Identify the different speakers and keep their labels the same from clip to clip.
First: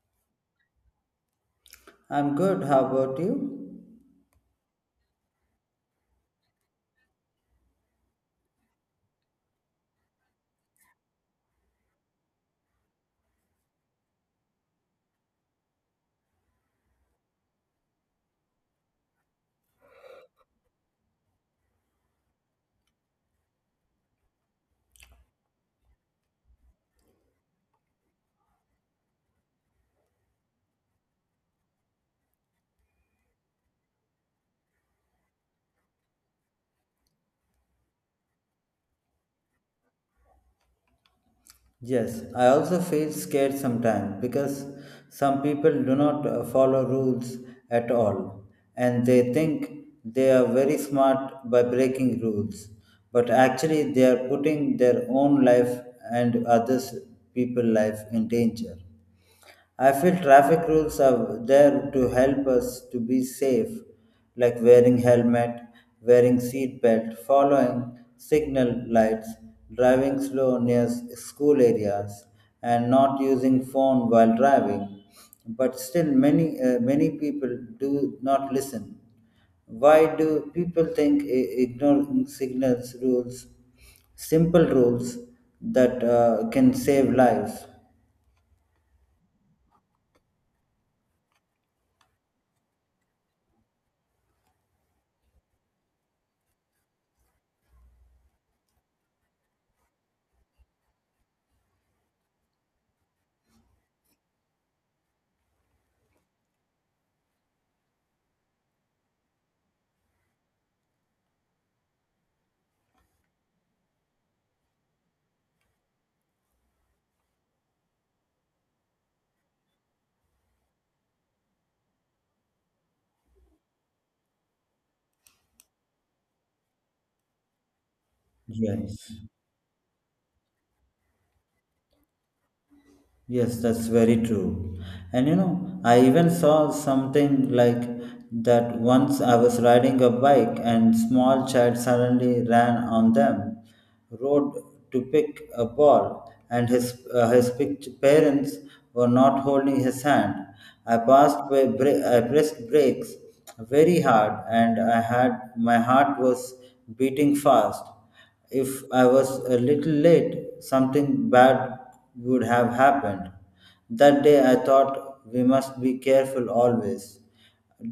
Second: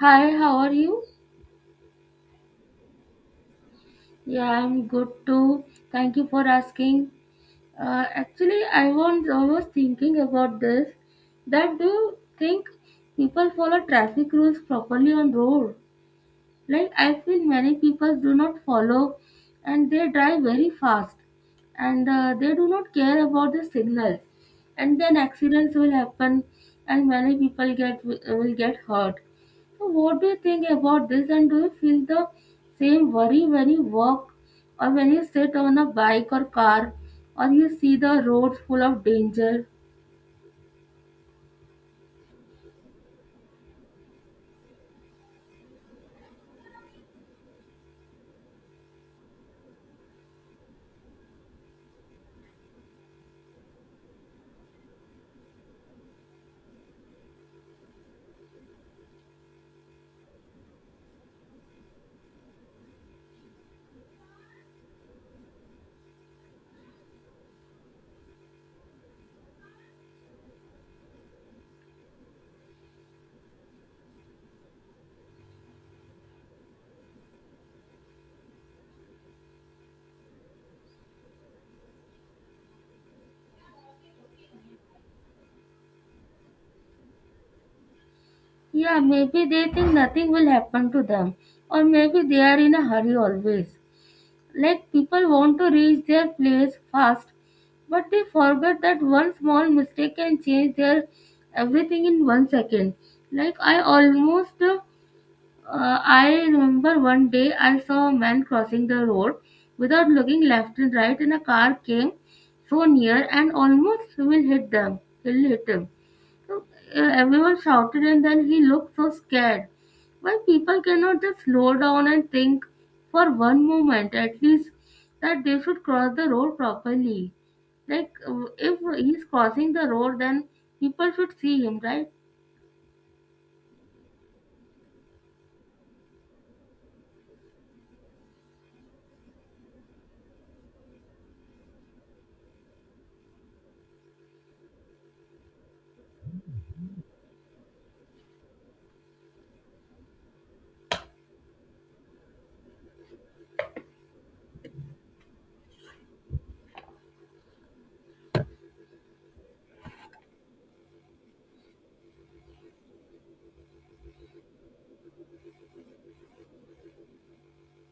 Speaker 1: Hi, how are you?
Speaker 2: I'm good. How about you?
Speaker 1: Yeah, I'm good too. Thank you for asking. Actually, I was almost thinking about this. That do you think people follow traffic rules properly on road? Like I feel many people do not follow and they drive very fast and they do not care about the signals and then accidents will happen and many people get will get hurt. So what do you think about this and do you feel the same worry when you walk or when you sit on a bike or car or you see the roads full of danger?
Speaker 2: Yes, I also feel scared sometimes because some people do not follow rules at all, and they think they are very smart by breaking rules, but actually they are putting their own life and others people life in danger. I feel traffic rules are there to help us to be safe, like wearing helmet, wearing seat belt, following signal lights, driving slow near school areas, and not using phone while driving. But still, many people do not listen. Why do people think ignoring signals rules, simple rules that can save lives?
Speaker 1: Yeah, maybe they think nothing will happen to them or maybe they are in a hurry always. Like people want to reach their place fast but they forget that one small mistake can change their everything in 1 second, like I almost I remember one day I saw a man crossing the road without looking left and right and a car came so near and almost will hit them will hit him so everyone shouted, and then he looked so scared. Why people cannot just slow down and think for one moment at least that they should cross the road properly? Like, if
Speaker 2: Yes.
Speaker 1: he's crossing the road, then people should see him, right?
Speaker 2: Yes, that's very true. And you know, I even saw something like that. Once I was riding a bike and small child suddenly ran on them, rode to pick a ball, and his parents were not holding his hand. I pressed brakes very hard and I had my heart was beating fast. If I was a little late, something bad would have happened. That day I thought we must be careful always.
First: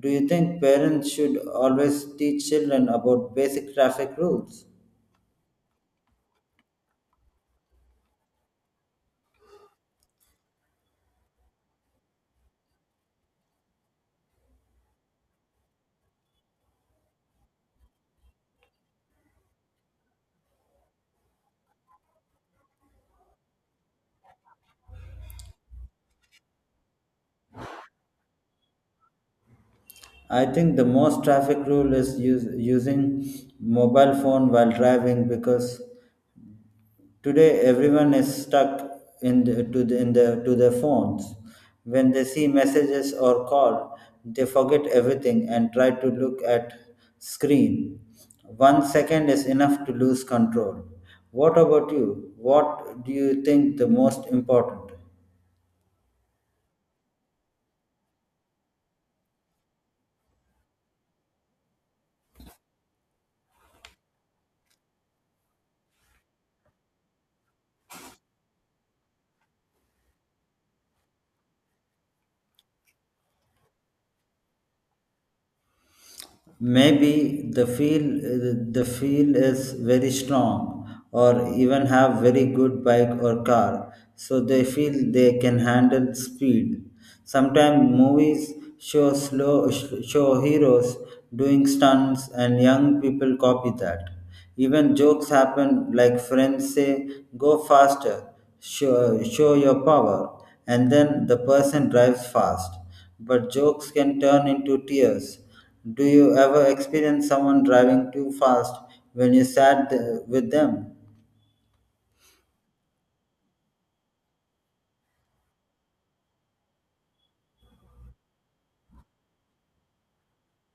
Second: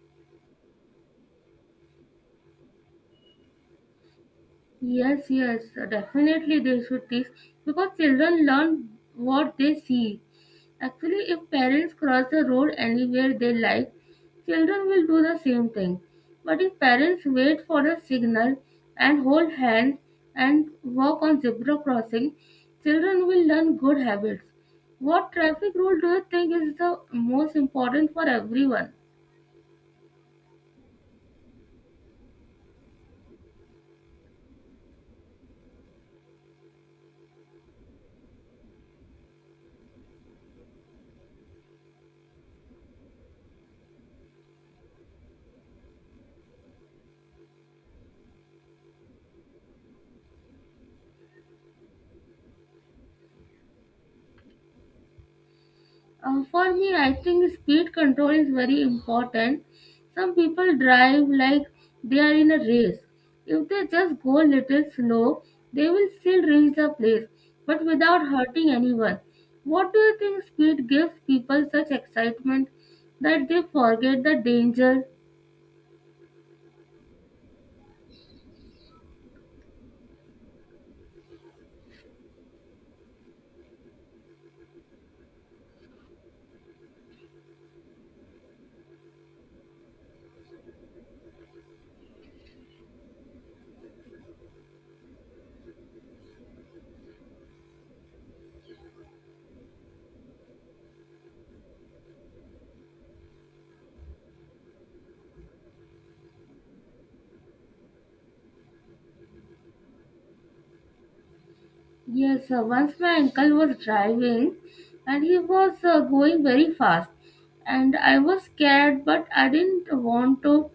Speaker 2: Do you think parents should always teach children about basic traffic rules?
Speaker 1: Yes, yes, definitely they should teach because children learn what they see. Actually, if parents cross the road anywhere they like, children will do the same thing. But if parents wait for a signal and hold hands and walk on zebra crossing, children will learn good habits. What traffic rule do you think is the most important for everyone?
Speaker 2: I think the most traffic rule is using mobile phone while driving because today, everyone is stuck in the to their phones. When they see messages or call, they forget everything and try to look at screen. One second is enough to lose control. What about you? What do you think the most important?
Speaker 1: For me, I think speed control is very important. Some people drive like they are in a race. If they just go a little slow, they will still reach the place, but without hurting anyone. What do you think speed gives people such excitement that they forget the danger?
Speaker 2: Maybe the feel is very strong, or even have very good bike or car so they feel they can handle speed. Sometimes movies show heroes doing stunts and young people copy that. Even jokes happen, like friends say go faster, show your power, and then the person drives fast, but jokes can turn into tears. Do you ever experience someone driving too fast when you sat with them?
Speaker 1: Yes, once my uncle was driving and he was going very fast and I was scared, but I didn't want to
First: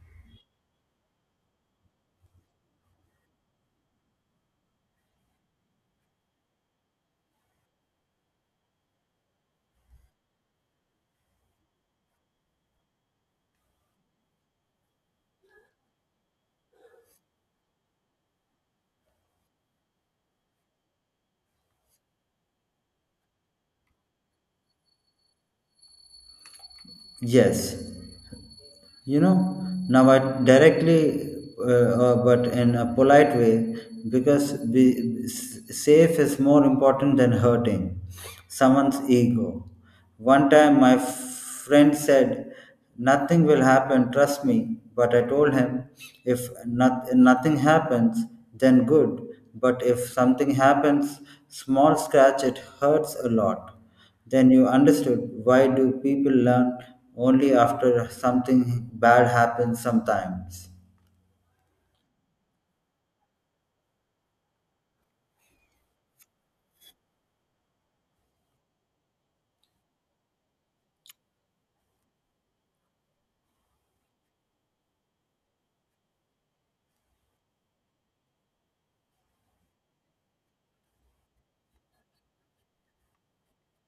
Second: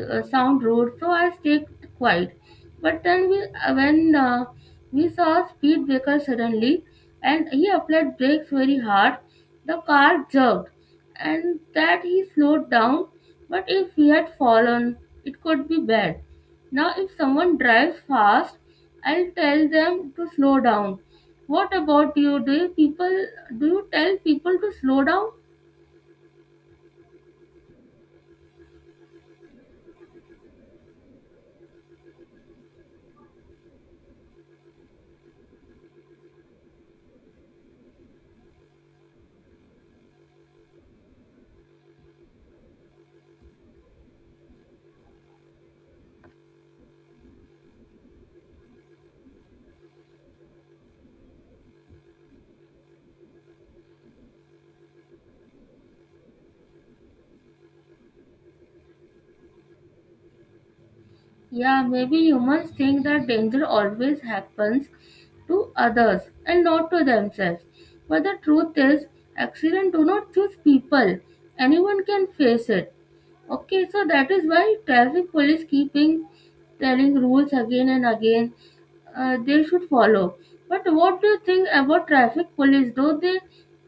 Speaker 1: sound road, so I stayed quiet. But then when we saw a speed breaker suddenly, and he applied brakes very hard, the car jerked, and that he slowed down. But if we had fallen, it could be bad. Now, if someone drives fast, I'll tell them to slow down. What about you? Do you tell people to slow down?
Speaker 2: Yes, you know, now I directly but in a polite way, because safe is more important than hurting someone's ego. One time my friend said nothing will happen, trust me, but I told him if not, nothing happens, then good, but if something happens, small scratch, it hurts a lot. Then you understood why do people learn only after something bad happens sometimes.
Speaker 1: Yeah, maybe humans think that danger always happens to others and not to themselves. But the truth is, accident do not choose people. Anyone can face it. Okay, so that is why traffic police keeping telling rules again and again they should follow. But what do you think about traffic police?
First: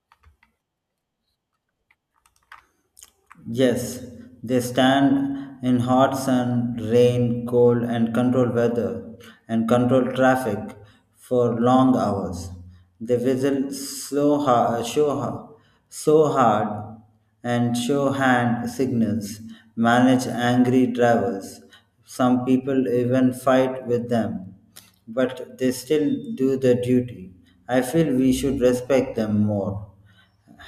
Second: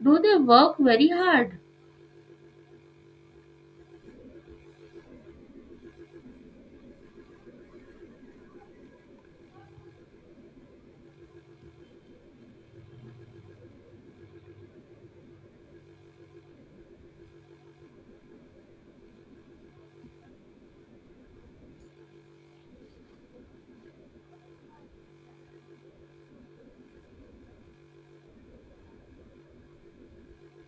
Speaker 1: Do they work very hard?
Speaker 2: Yes, they stand in hot sun, rain, cold, and control weather and control traffic for long hours. They whistle so hard, so hard, so hard, and show hand signals, manage angry drivers. Some people even fight with them, but they still do their duty. I feel we should respect them more.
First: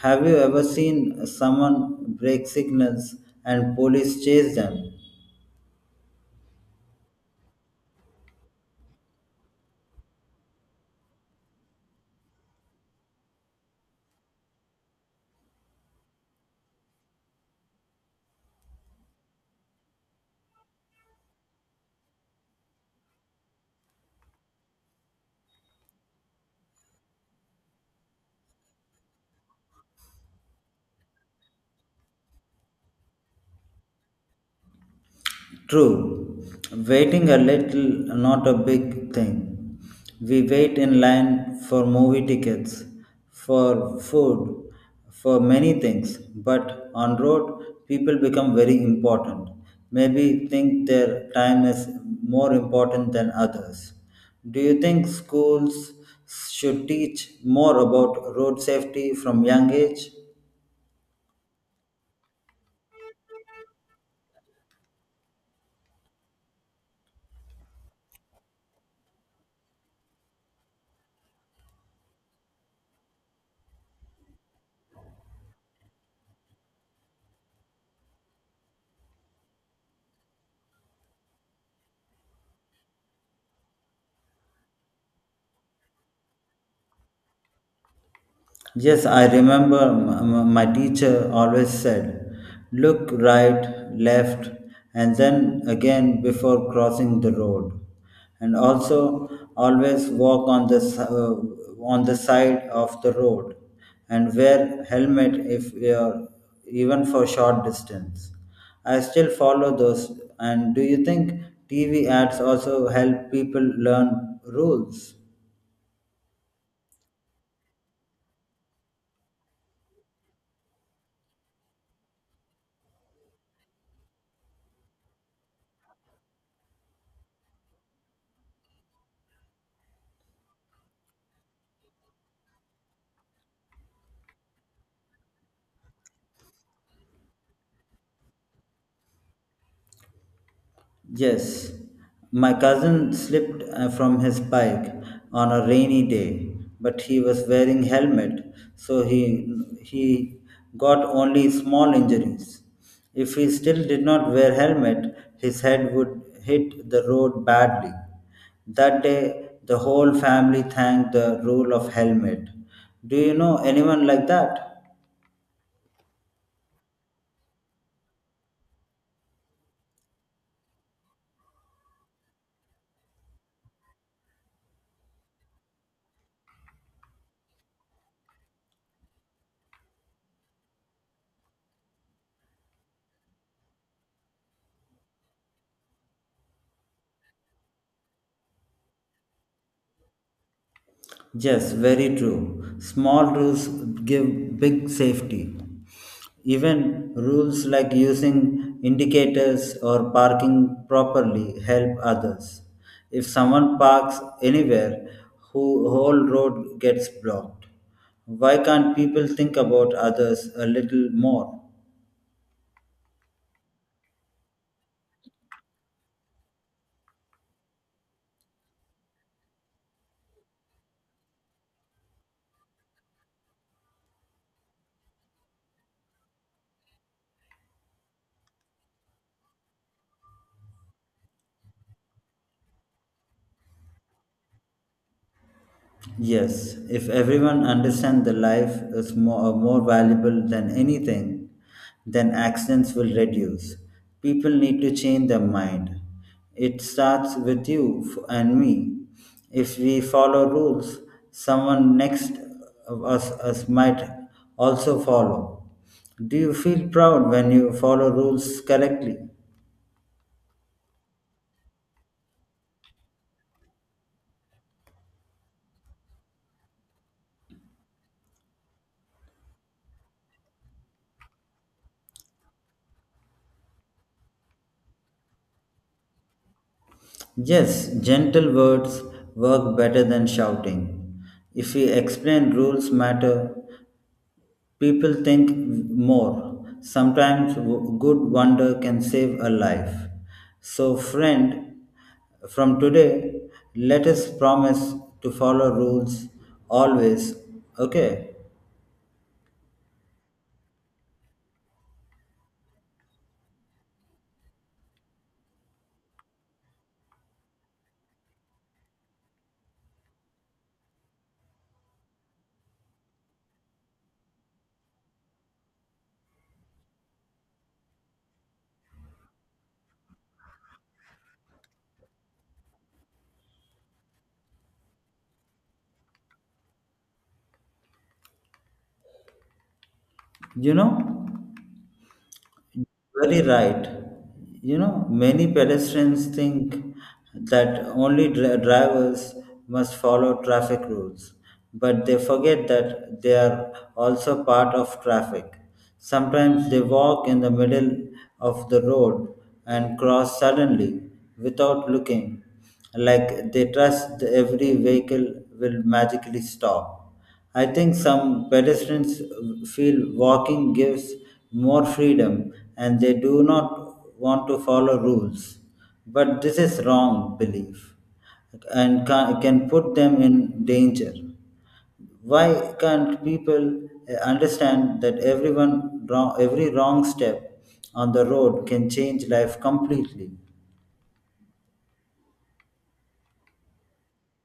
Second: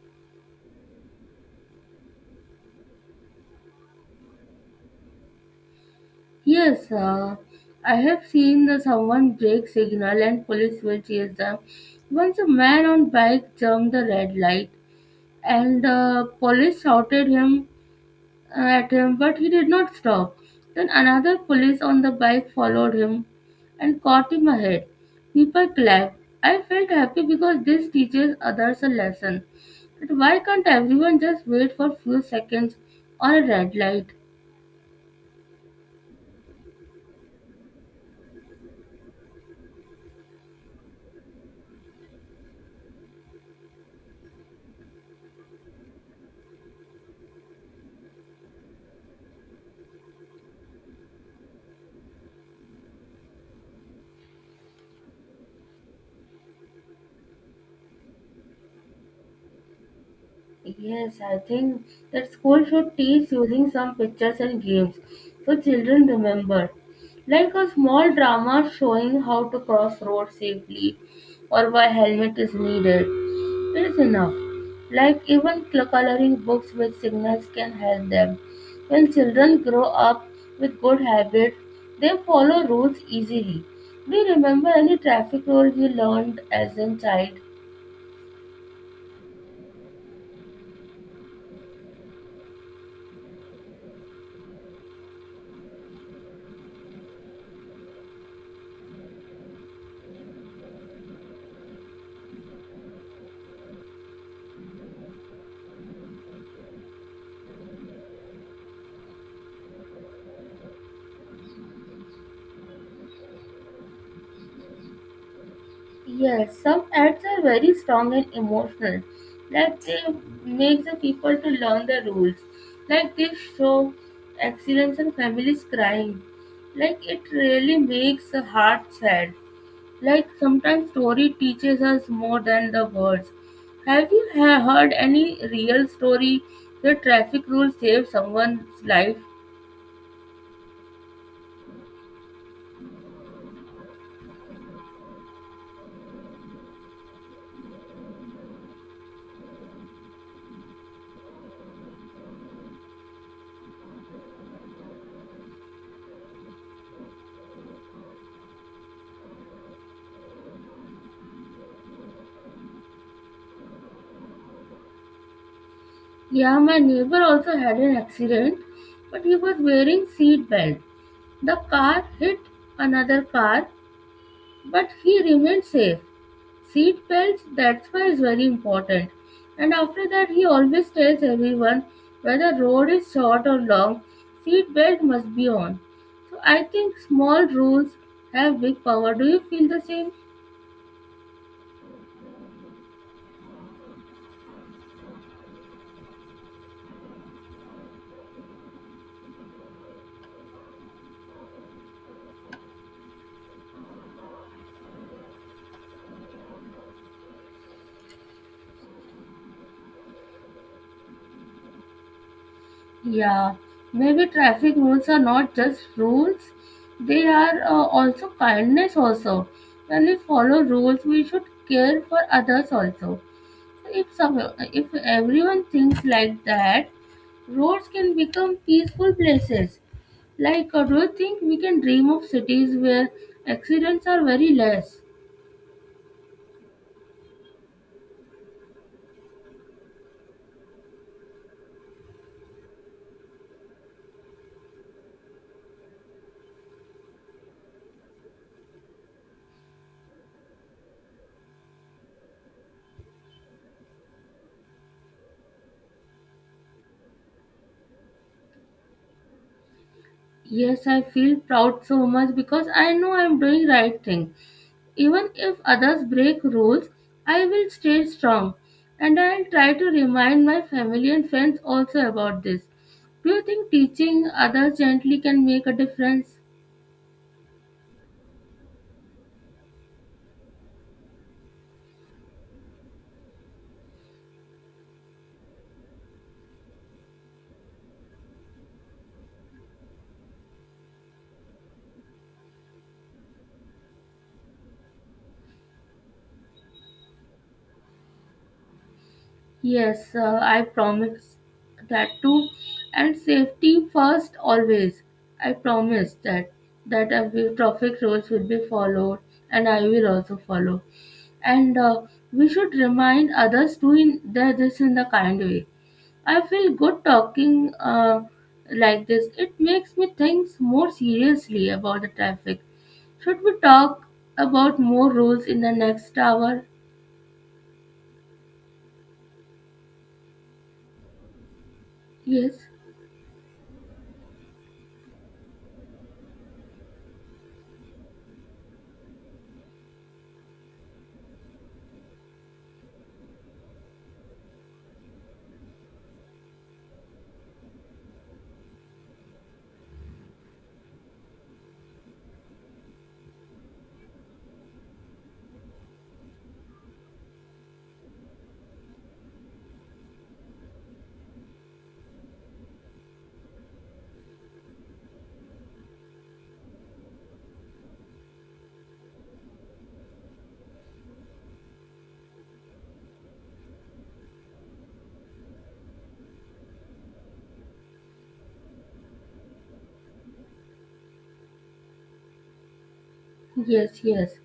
Speaker 2: Have you ever seen someone break signals and police chase them?
Speaker 1: Yes, I have seen the someone break signal and police will chase them. Once a man on bike jumped the red light and the police shouted him at him, but he did not stop. Then another police on the bike followed him and caught him ahead. People clapped. I felt happy because this teaches others a lesson. But why can't everyone just wait for few seconds on a red light?
Speaker 2: True, waiting a little, not a big thing. We wait in line for movie tickets, for food, for many things. But on road, people become very important. Maybe think their time is more important than others. Do you think schools should teach more about road safety from young age?
Speaker 1: Yes, I think that school should teach using some pictures and games so children remember. Like a small drama showing how to cross roads safely or why helmet is needed. It is enough. Like even coloring books with signals can help them. When children grow up with good habits, they follow rules easily. Do you remember any traffic rule you learned as a child?
Speaker 2: Yes, I remember my teacher always said, look right, left, and then again before crossing the road. And also, always walk on the, on the side of the road, and wear helmet if you're even for short distance. I still follow those. And do you think TV ads also help people learn rules?
Speaker 1: Yes, some ads are very strong and emotional. Like they make the people to learn the rules. Like they show accidents and families crying. Like it really makes the heart sad. Like sometimes story teaches us more than the words. Have you heard any real story where traffic rules saved someone's life?
Speaker 2: Yes, my cousin slipped from his bike on a rainy day, but he was wearing helmet, so he got only small injuries. If he still did not wear helmet, his head would hit the road badly. That day, the whole family thanked the rule of helmet. Do you know anyone like that?
Speaker 1: Yeah, my neighbor also had an accident, but he was wearing seat belt. The car hit another car, but he remained safe. Seat belts, that's why is very important. And after that, he always tells everyone whether road is short or long, seat belt must be on. So I think small rules have big power. Do you feel the same?
Speaker 2: Yes, very true. Small rules give big safety. Even rules like using indicators or parking properly help others. If someone parks anywhere, whole road gets blocked. Why can't people think about others a little more?
Speaker 1: Yeah, maybe traffic rules are not just rules, they are also kindness also. When we follow rules, we should care for others also. If, some, if everyone thinks like that, roads can become peaceful places. Like, do you think we can dream of cities where accidents are very less?
Speaker 2: Yes, if everyone understands the life is more valuable than anything, then accidents will reduce. People need to change their mind. It starts with and me. If we follow rules, someone next of us might also follow. Do you feel proud when you follow rules correctly?
Speaker 1: Yes, I feel proud so much because I know I'm doing right thing. Even if others break rules, I will stay strong, and I'll try to remind my family and friends also about this. Do you think teaching others gently can make a difference?
Speaker 2: Yes, gentle words work better than shouting. If we explain rules matter, people think more. Sometimes good wonder can save a life. So, friend, from today, let us promise to follow rules always. Okay?
Speaker 1: Yes, I promise that too. And safety first, always. I promise that I will, traffic rules will be followed, and I will also follow. And we should remind others to in that this in the kind way. I feel good talking like this. It makes me think more seriously about the traffic. Should we talk about more rules in the next hour?
Speaker 2: You know?
Speaker 1: Yes.
Speaker 2: Very right. You know, many pedestrians think that only drivers must follow traffic rules, but they forget that they are also part of traffic. Sometimes they walk in the middle of the road and cross suddenly without looking, like they trust every vehicle will magically stop. I think some pedestrians feel walking gives more freedom and they do not want to follow rules. But this is wrong belief and can put them in danger. Why can't people understand that every wrong step on the road can change life completely?
Speaker 1: Yes, yes.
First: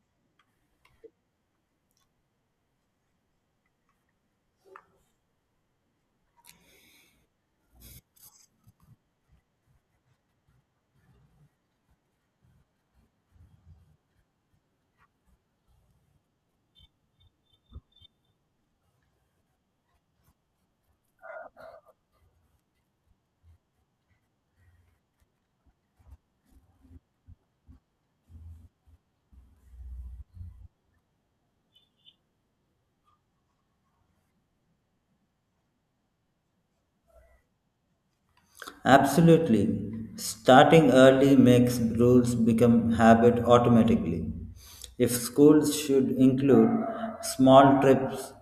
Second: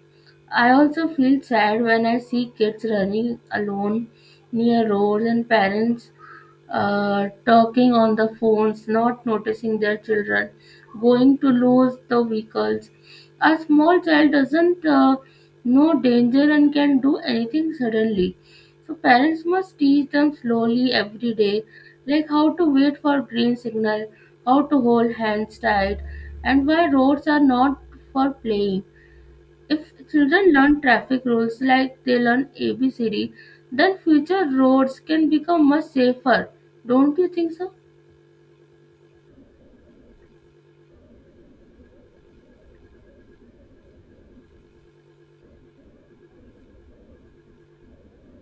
Speaker 1: I also feel sad when I see kids running alone near roads and parents talking on the phones, not noticing their children, going to lose the vehicles. A small child doesn't know danger and can do anything suddenly. So parents must teach them slowly every day, like how to wait for green signal, how to hold hands tight, and why roads are not for playing. If children learn traffic rules like they learn ABCD, then future roads can become much safer. Don't you think so?
Speaker 2: Absolutely. Starting early makes rules become habit automatically. If schools should include small trips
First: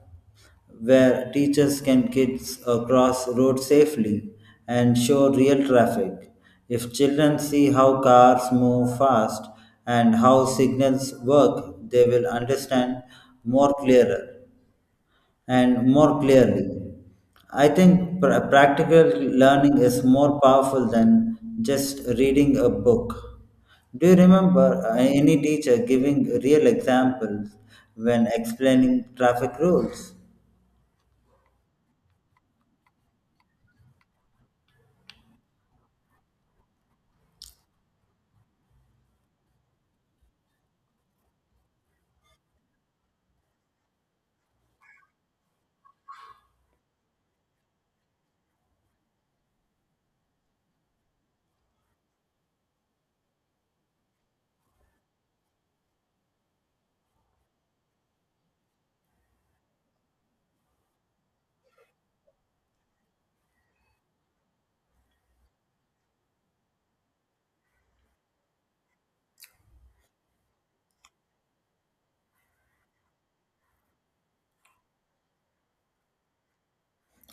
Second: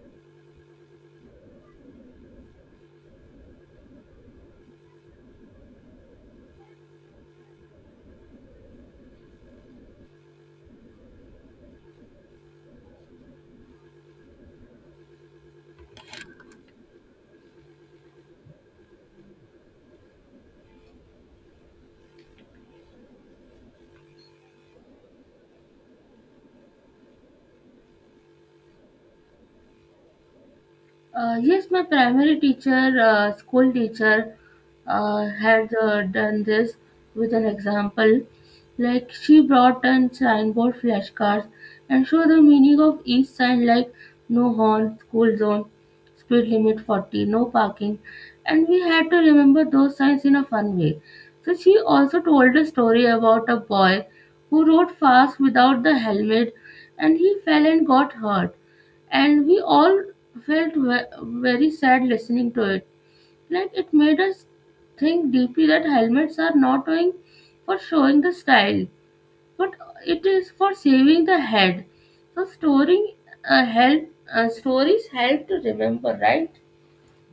Speaker 2: where teachers can kids across road safely and show real traffic. If children see how cars move fast and how signals work, they will understand more clearer and more clearly. I think practical learning is more powerful than just reading a book. Do you remember any teacher giving real examples when explaining traffic rules?
Speaker 1: Yes, my primary teacher, school teacher, had done this with an example. Like she brought in signboard flashcards and showed the meaning of each sign, like no horn, school zone, speed limit 40, no parking, and we had to remember those signs in a fun way. So she also told a story about a boy who rode fast without the helmet, and he fell and got hurt and we all felt very sad listening to it. Like it made us think deeply that helmets are not only for showing the style, but it is for saving the head. So storing help stories help to remember, right?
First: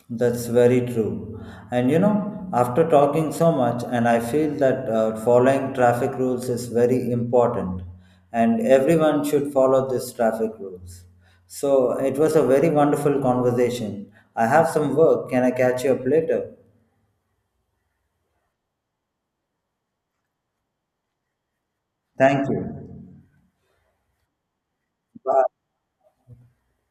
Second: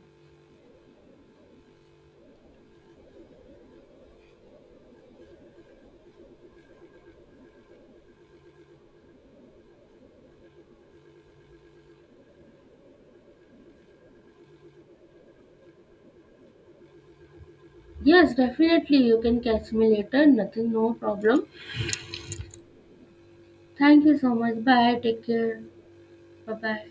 Speaker 2: That's very true. And you know, after talking so much, and I feel that following traffic rules is very important, and everyone should follow these traffic rules. So it was a very wonderful conversation. I have some work. Can I catch you up later?
Speaker 1: Yes, definitely. You can catch me later. Nothing, no problem.
Speaker 2: Thank you.
Speaker 1: Thank you so much. Bye. Take care.
Speaker 2: Bye.
Speaker 1: Bye bye.